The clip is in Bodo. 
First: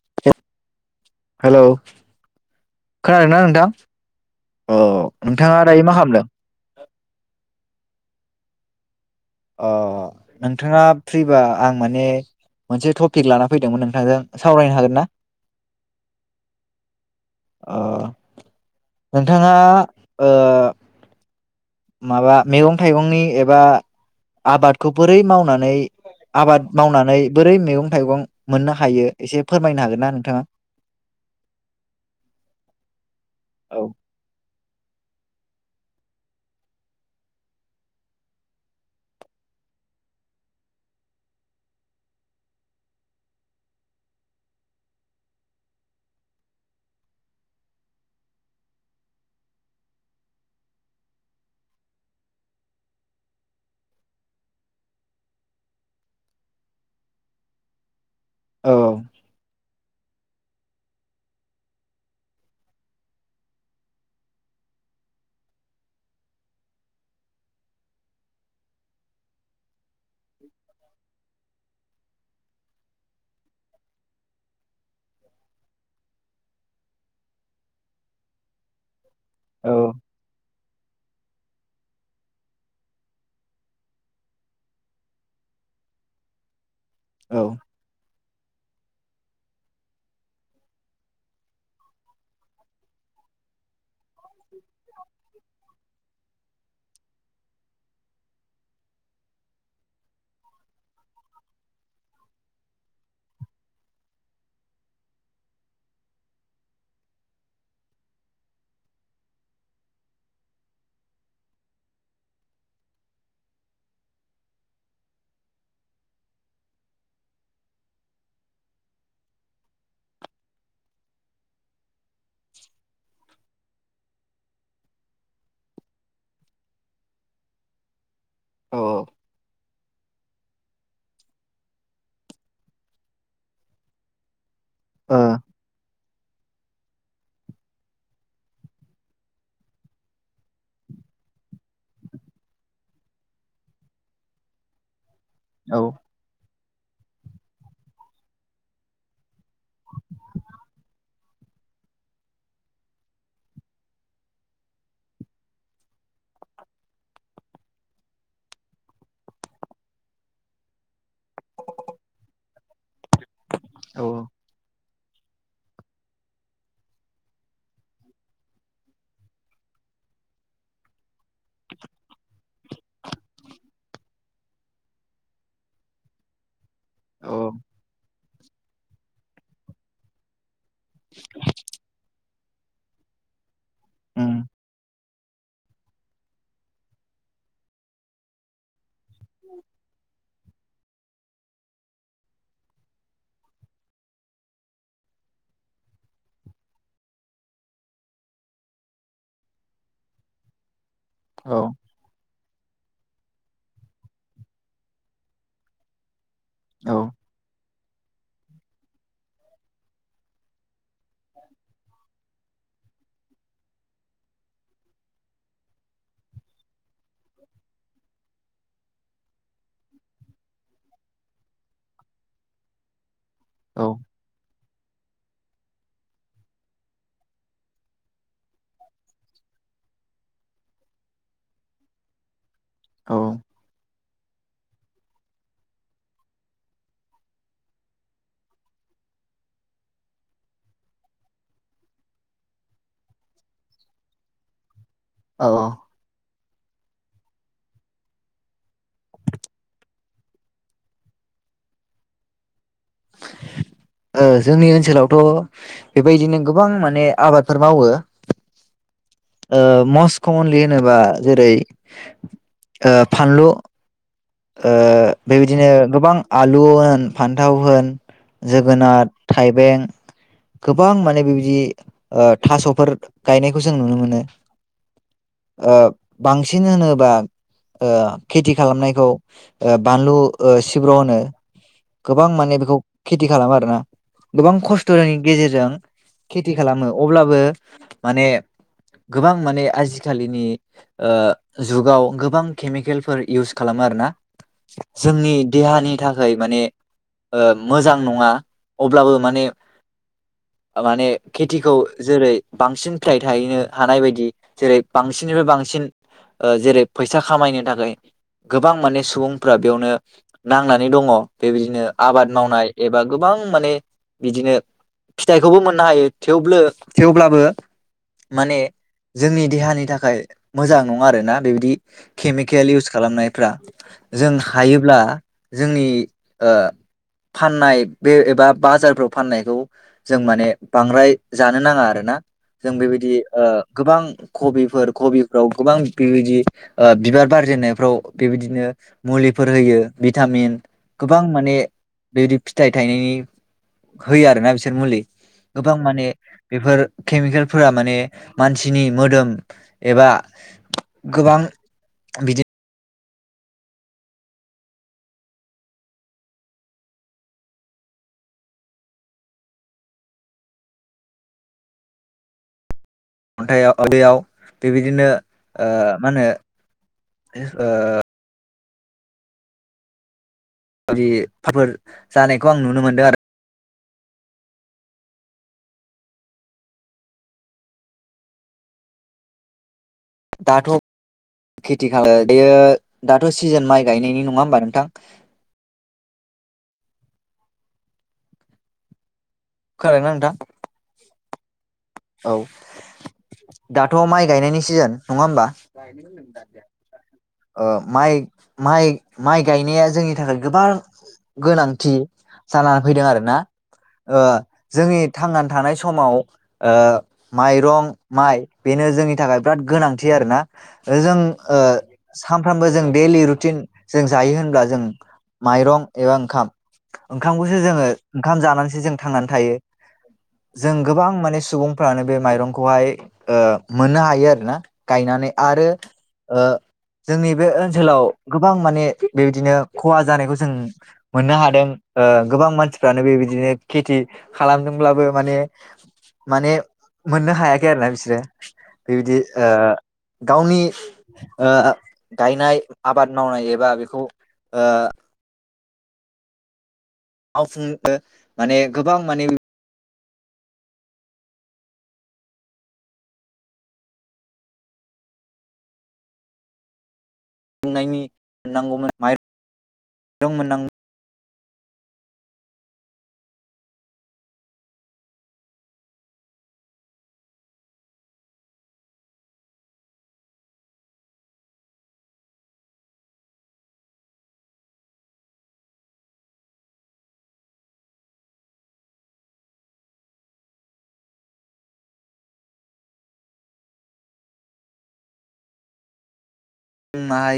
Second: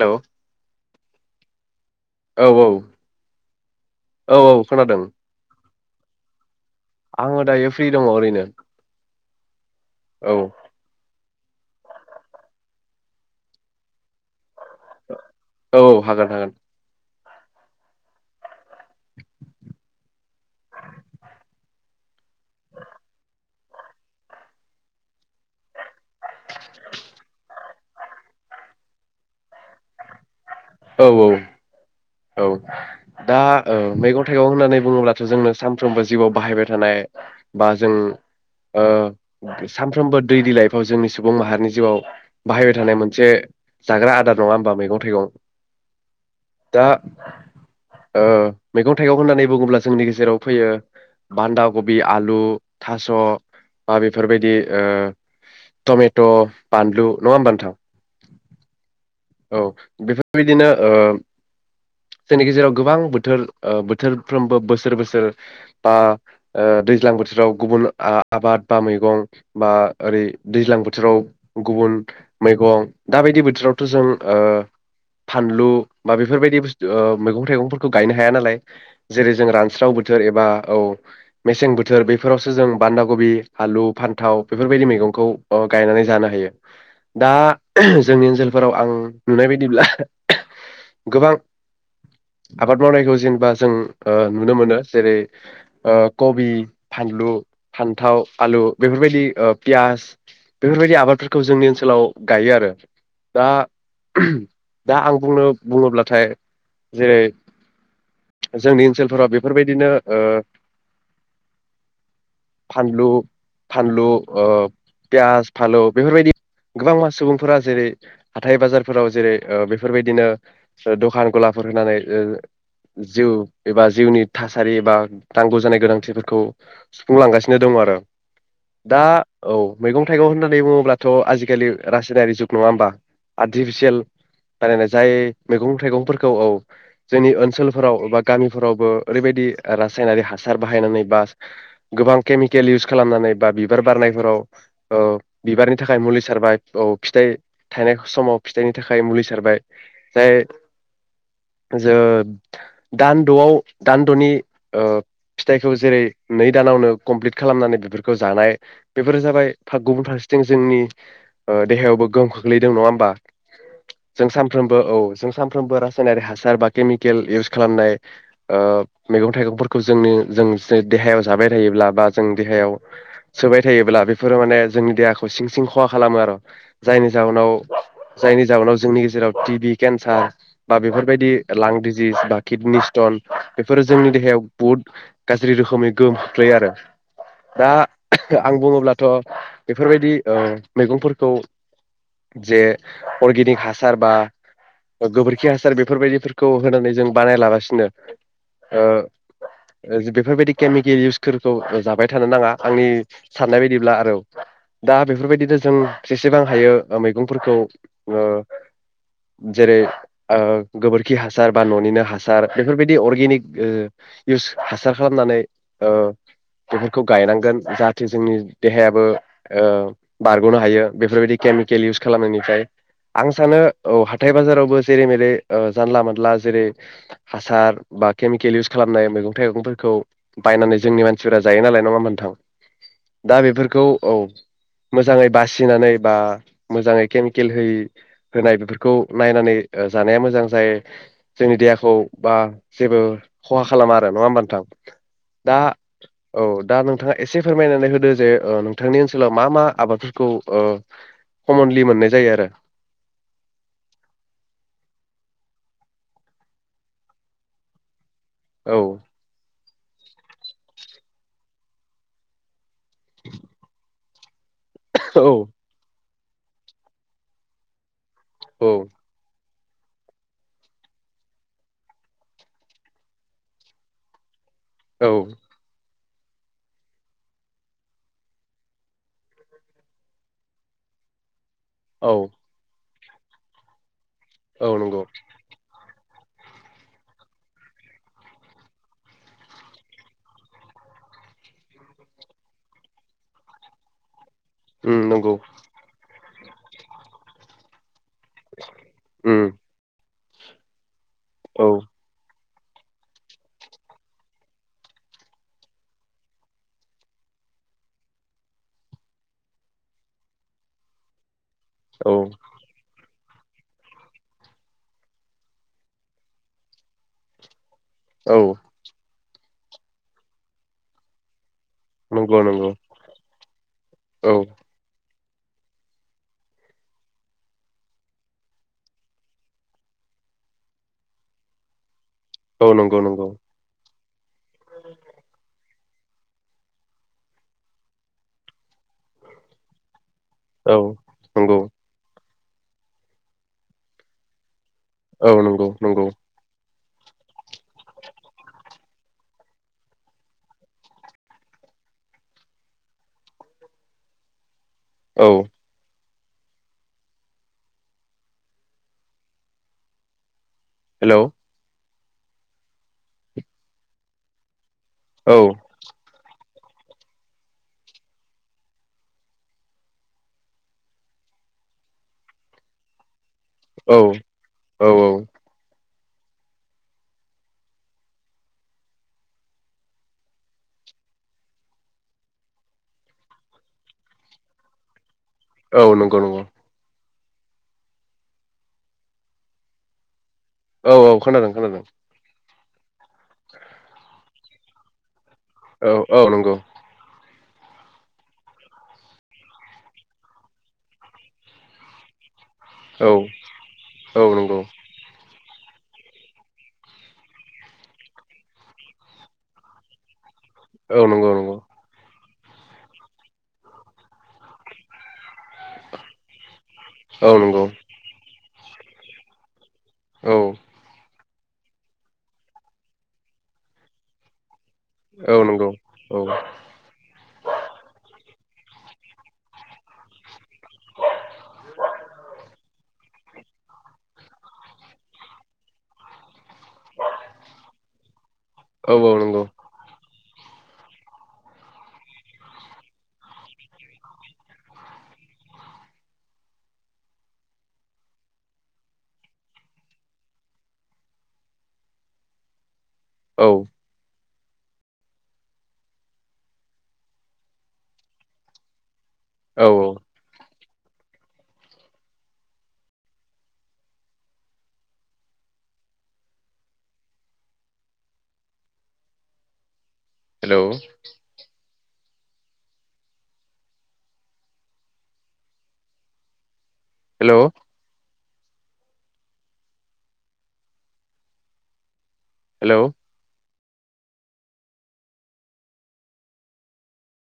हेलौ हेलौ औ औ खोनादोंना नोंथां औ औ खोनादों अ नोंथाङा दायो मा खालामदों? आङो दायो फ्रि दङ ओरैनो। अ औ नोंथाङा फ्रिबा। आं माने मोनसे टपिक लाना फैदोंमोन नोंथांजों। सावरायनो हागोन ना? औ हागोन हागोन। ओ नोंथाङा। माबा मैगं थाइगंनि एबा। आबादखौ बोरै मावनानै। आबाद मावनानै बोरै मैगं। मैगं थाइगं मोननो हायो एसे फोरमायनो हागोन ना नोंथाङा। औ औ औ दा औ मैगं थाइगं होननानै बुङोब्ला। जोंनो सानफ्रोमबो जिउआव बाहायबाय थानाय बा जों ओ सानफ्रोमबो दै लाइफआव जोंनि सुबुं माहारिनि जिउआव बाहायबाय थानाय मोनसे जाग्रा आदार नङा होमबा मैगं थाइगं। दा ओ मैगं थाइगं होननानै बुङोब्ला जोंनि गेजेराव फैयो बान्दा कबि आलु थास बा बेफोरबायदि टमेट बानलु नङा होमबा नोंथां। औ। औ बेफोरबायदिनो जोंनि गेजेराव गोबां बोथोर बोथोरफ्रोमबो बोसोर बोसोर बा दैज्लां बोथोराव गुबुन आबाद बा मैगं बा ओरै दैज्लां बोथोराव गुबुन मैगं दाबायदि बोथोराव। थ जों ओ फानलु बा बेफोरबायदि बुस्थु मैगं थाइगंफोरखौ गायनो हाया नालाय। जेरै जों औ रानस्राव बोथोर एबा औ मेसें बोथोर बेफोरावसो जों बान्दा गबि आलु फान्थाव बेफोर बायदि मैगंखौ ओ गायनानै जानो हायो। दा औ जोंनि ओनसोलाव फोराव आं नुनाय बायदिब्ला गोबां आबाद मावनायखौ जेनेबा जों नुनो मोनो जेरै कबि। फानलु, फान्थाव, आलु बेफोर बायदि पियास‌। बेफोर बायदि आबादफोरखौ जोंनि ओनसोलाव गायो आरो। दा दा आं बुंनो बुङोब्लाथाय जेरै जोंनि ओनसोलफोराव बेफोर बायदिनो ओ फानलु फानलु पियास फालौ बेफोर बायदि गोबां मा सुबुंफोरा जेरै हाथाय बाजारफोराव जेरै बेफोर बायदिनो दखान गलाफोर होनानै जिउ एबा जिउनि थासारि एबा नांगौ जानाय गोनांथिफोरखौ सुफुंलांगासिनो दङ आरो। ओ दा औ मैगं थाइगं होननानै बुङोब्लाथ' आजि खालि रासायनारि जुग नङा होमबा। आर्टिफिसियेल बानायनाय जाय औ मैगं थाइगंफोरखौ औ जोंनि ओनसोलफोराव बा गामिफोरावबो ओरैबायदि रासायनारि हासार बाहायनानै बा गोबां केमिकेल इउस खालामनानै बा बिबार बारनायफोराव ओ बिबारनि औ थाखाय मुलि सारबाय। औ फिथाइ थायनायखौ समाव फिथाइनि थाखाय मुलि सारबाय जाय जो दानद'आव दानद'नि फिथाइखौ जेरै नै दानावनो कमप्लिट खालामनानै बेफोरखौ जानाय बेफोर जाबाय गुबुन फारसेथिं जोंनि देहायावबो गोहोम खोख्लैदों नङा जों सानफ्रोमबो औ जों सानफ्रोमबो रासायनारिक हासार बा केमिकेल इउस खालामनाय ओ मैगं थाइगंफोरखौ जोंनि जों देहायाव जाबाय थायोब्ला बा जों देहायाव सोबाय थायोब्ला बेफोरो माने जोंनि देहाखौ सिं सिं खहा खालामो आरो। जायनि औ जाहोनाव जायनि जाहोनाव जोंनि गेजेराव टि भि केन्सार बा बेफोर बायदि लां डिजिस बा किडनि स्टन बेफोरो जोंनि उम देहायाव बहुद गाज्रि रोखोमै गोमख्लैयो आरो। दा आं बुङोब्ला थ' बेफोर बायदि ओ मैगंफोरखौ जे अर्गेनिक हासार बा गोबोरखि हासार बेफोर बायदिफोरखौ होनानै जों बानायलागासिनो ओ बेफोर बायदि केमिके औ इउसफोरखौ जाबाय थानो नाङा। आंनि साननाय बायदिब्ला आरो दा बेफोर बायदिनो जों जेसेबां हायो औ मैगंफोरखौ ओ जेरै ओ गोबोरखि हासार बा न'निनो हासार हासार बेफोर बायदि अर्गेनिक ओ इउस हासार खालामनानै ओ बेफोरखौ गायनांगोन जाहाथे जोंनि देहायाबो ओ बारग'नो हायो बेफोर बायदि केमिकेल इउस खालामनायनिफ्राय। आं सानो औ हाथाय बाजारावबो जेरै मेरै ओ जानला मोनानला जेरै हासार बा केमिकेल इउस खालामनाय मैगं थाइगंफोरखौ बायनानै जोंनि मानसिफोरा जायो नालाय नङा होमबा नोंथां? औ दा बेफोरखौ औ मोजाङै बासिनानै बा मोजाङै के गेलहै होनाय बेफोरखौ नायनानै जानाया मोजां जायो जाय जोंनि देहाखौ बा जेबो खहा खालामा आरो नङा होमबा नोंथां? औ दा औ दा नोंथाङा एसे फोरमायनानै होदो जे औ नोंथांनि ओनसोलाव मा मा आबादफोरखौ ओ कमनलि मोननाय जायो आरो। जोंनि ओनसोलावथ' बेबायदिनो गोबां माने आबादफोर मावो। औ ओ मस्ट कमनलि होनोबा जेरै ओ फानलु ओ औ बेबायदिनो गोबां आलु होन फान्थाव होन जोगोनाथ। थाइबें गोबां माने बेबायदि ओ थास'फोर गायनायखौ जों नुनो मोनो। औ ओ बांसिन होनोबा ओ खेथि खालामनायखौ ओ बानलु सिब्र' होनो औ गोबां माने बेखौ खेथि खालामो आरो ना। गोबां औ खस्थ' नंगौ नि गेजेरजों खेथि खालामो अब्लाबो माने गोबां माने आजिखालिनि ओ जुगाव गोबां केमिकेलफोर इउस खालामो आरोना। उम नंगौ जोंनि देहानि थाखा थाखाय माने ओ मोजां नङा अब्लाबो माने उम माने औ खेथिखौ जेरै बांसिन फिथाय थाहैनो हानाय बायदि जेरै बांसिननिफ्राय बांसिन जेरै फैसा खामायनो थाखाय गोबां माने सुबुंफ्रा बेयावनो नांनानै दङ। बेबायदिनो औ आबाद मावनाय एबा गोबां माने बिदिनो फिथाइखौबो मोननो हायो थेवबो थेवब्लाबो औ माने जोंनि देहानि थाखाय मोजां नङा आरोना बेबायदि नंगौ केमिकेल नंगौ इउस खालामनायफ्रा। औ जों हायोब्ला जोंनि ओ फाननाय बे एबा बाजारफ्राव फाननायखौ जों माने बांद्राय जानो नाङा आरोना। औ जों नंगौ बेबायदि नंगौ ओ गोबां कबिफोर कबिफ्राव गोबां बिअबायदि ओ बिबार बारजेननायफ्राव बेबायदिनो मुलिफोर होयो। भिटामिन औ गोबां माने नंगौ बिदि फिथाइ थायनायनि होयो आरोना बिसोर मुलि औ नंगौ गोबां नंगौ माने बेफोर खेमिकेलफोरा माने मानसिनि मोदोम एबा गोबां बिदि औ। हेलौ [unintelligible] बेबायदिनो औ ओ मा होनो ओ [unintelligible] जानायखौ आं नुनो मोनदों आरो औ औ औ। दाथ' खेथि [unintelligible] दाथ' सिजोन माइ गायनायनि नङा होमबा नोंथां। औ नंगौ नंगौ। खोनादोंना नोंथां? औ औ खोनादों खोनादों औ। दाथ' माइ गायनायनि सिजोन। नङा होमबा? औ औ नंगौ ओ माइ माइ माइ गायनाया जोंनि थाखाय गोबां गोनांथि जाना फैदों औ आरोना ओ औ नंगौ जोंनि थांनान थानाय समाव ओ माइरं माइ बेनो जोंनि थाखाय बिराद गोनांथि आरोना। औ जों नंगौ नंगौ ओ सानफ्रामबो जों डेलि रुटिन जों जायो होनब्ला जों माइरं एवा ओंखाम औ ओंखामखौसो नंगौ जोङो ओंखाम जानानैस जों थांनानै थायो। औ जों गोबां माने सुबुंफ्रानो बे माइरंखौहाय ओ मोननो हायो आरोना। गायनानै औ आरो नंगौ औ ओ जोंनि बे ओनसोलाव गोबां माने बेबायदिनो खहा जानायखौ जों मोननो हादों ओ गोबां मानसिफ्रानो बेबायदिनो खेथि खालामदोंब्लाबो माने माने मोननो हायाखै आरो ना बिसोरो औ औ बेबायदि नंगौ ओ गावनि ओ गायनाय आबाद मावनाय एबा बेखौ ओ मावफुंनो माने गोबां माने औ बुंनायनि मोननांगौमोन औ औ [unintelligible] दंमोनां हेलौ। हेलौ। हेलौ। मा [unintelligible]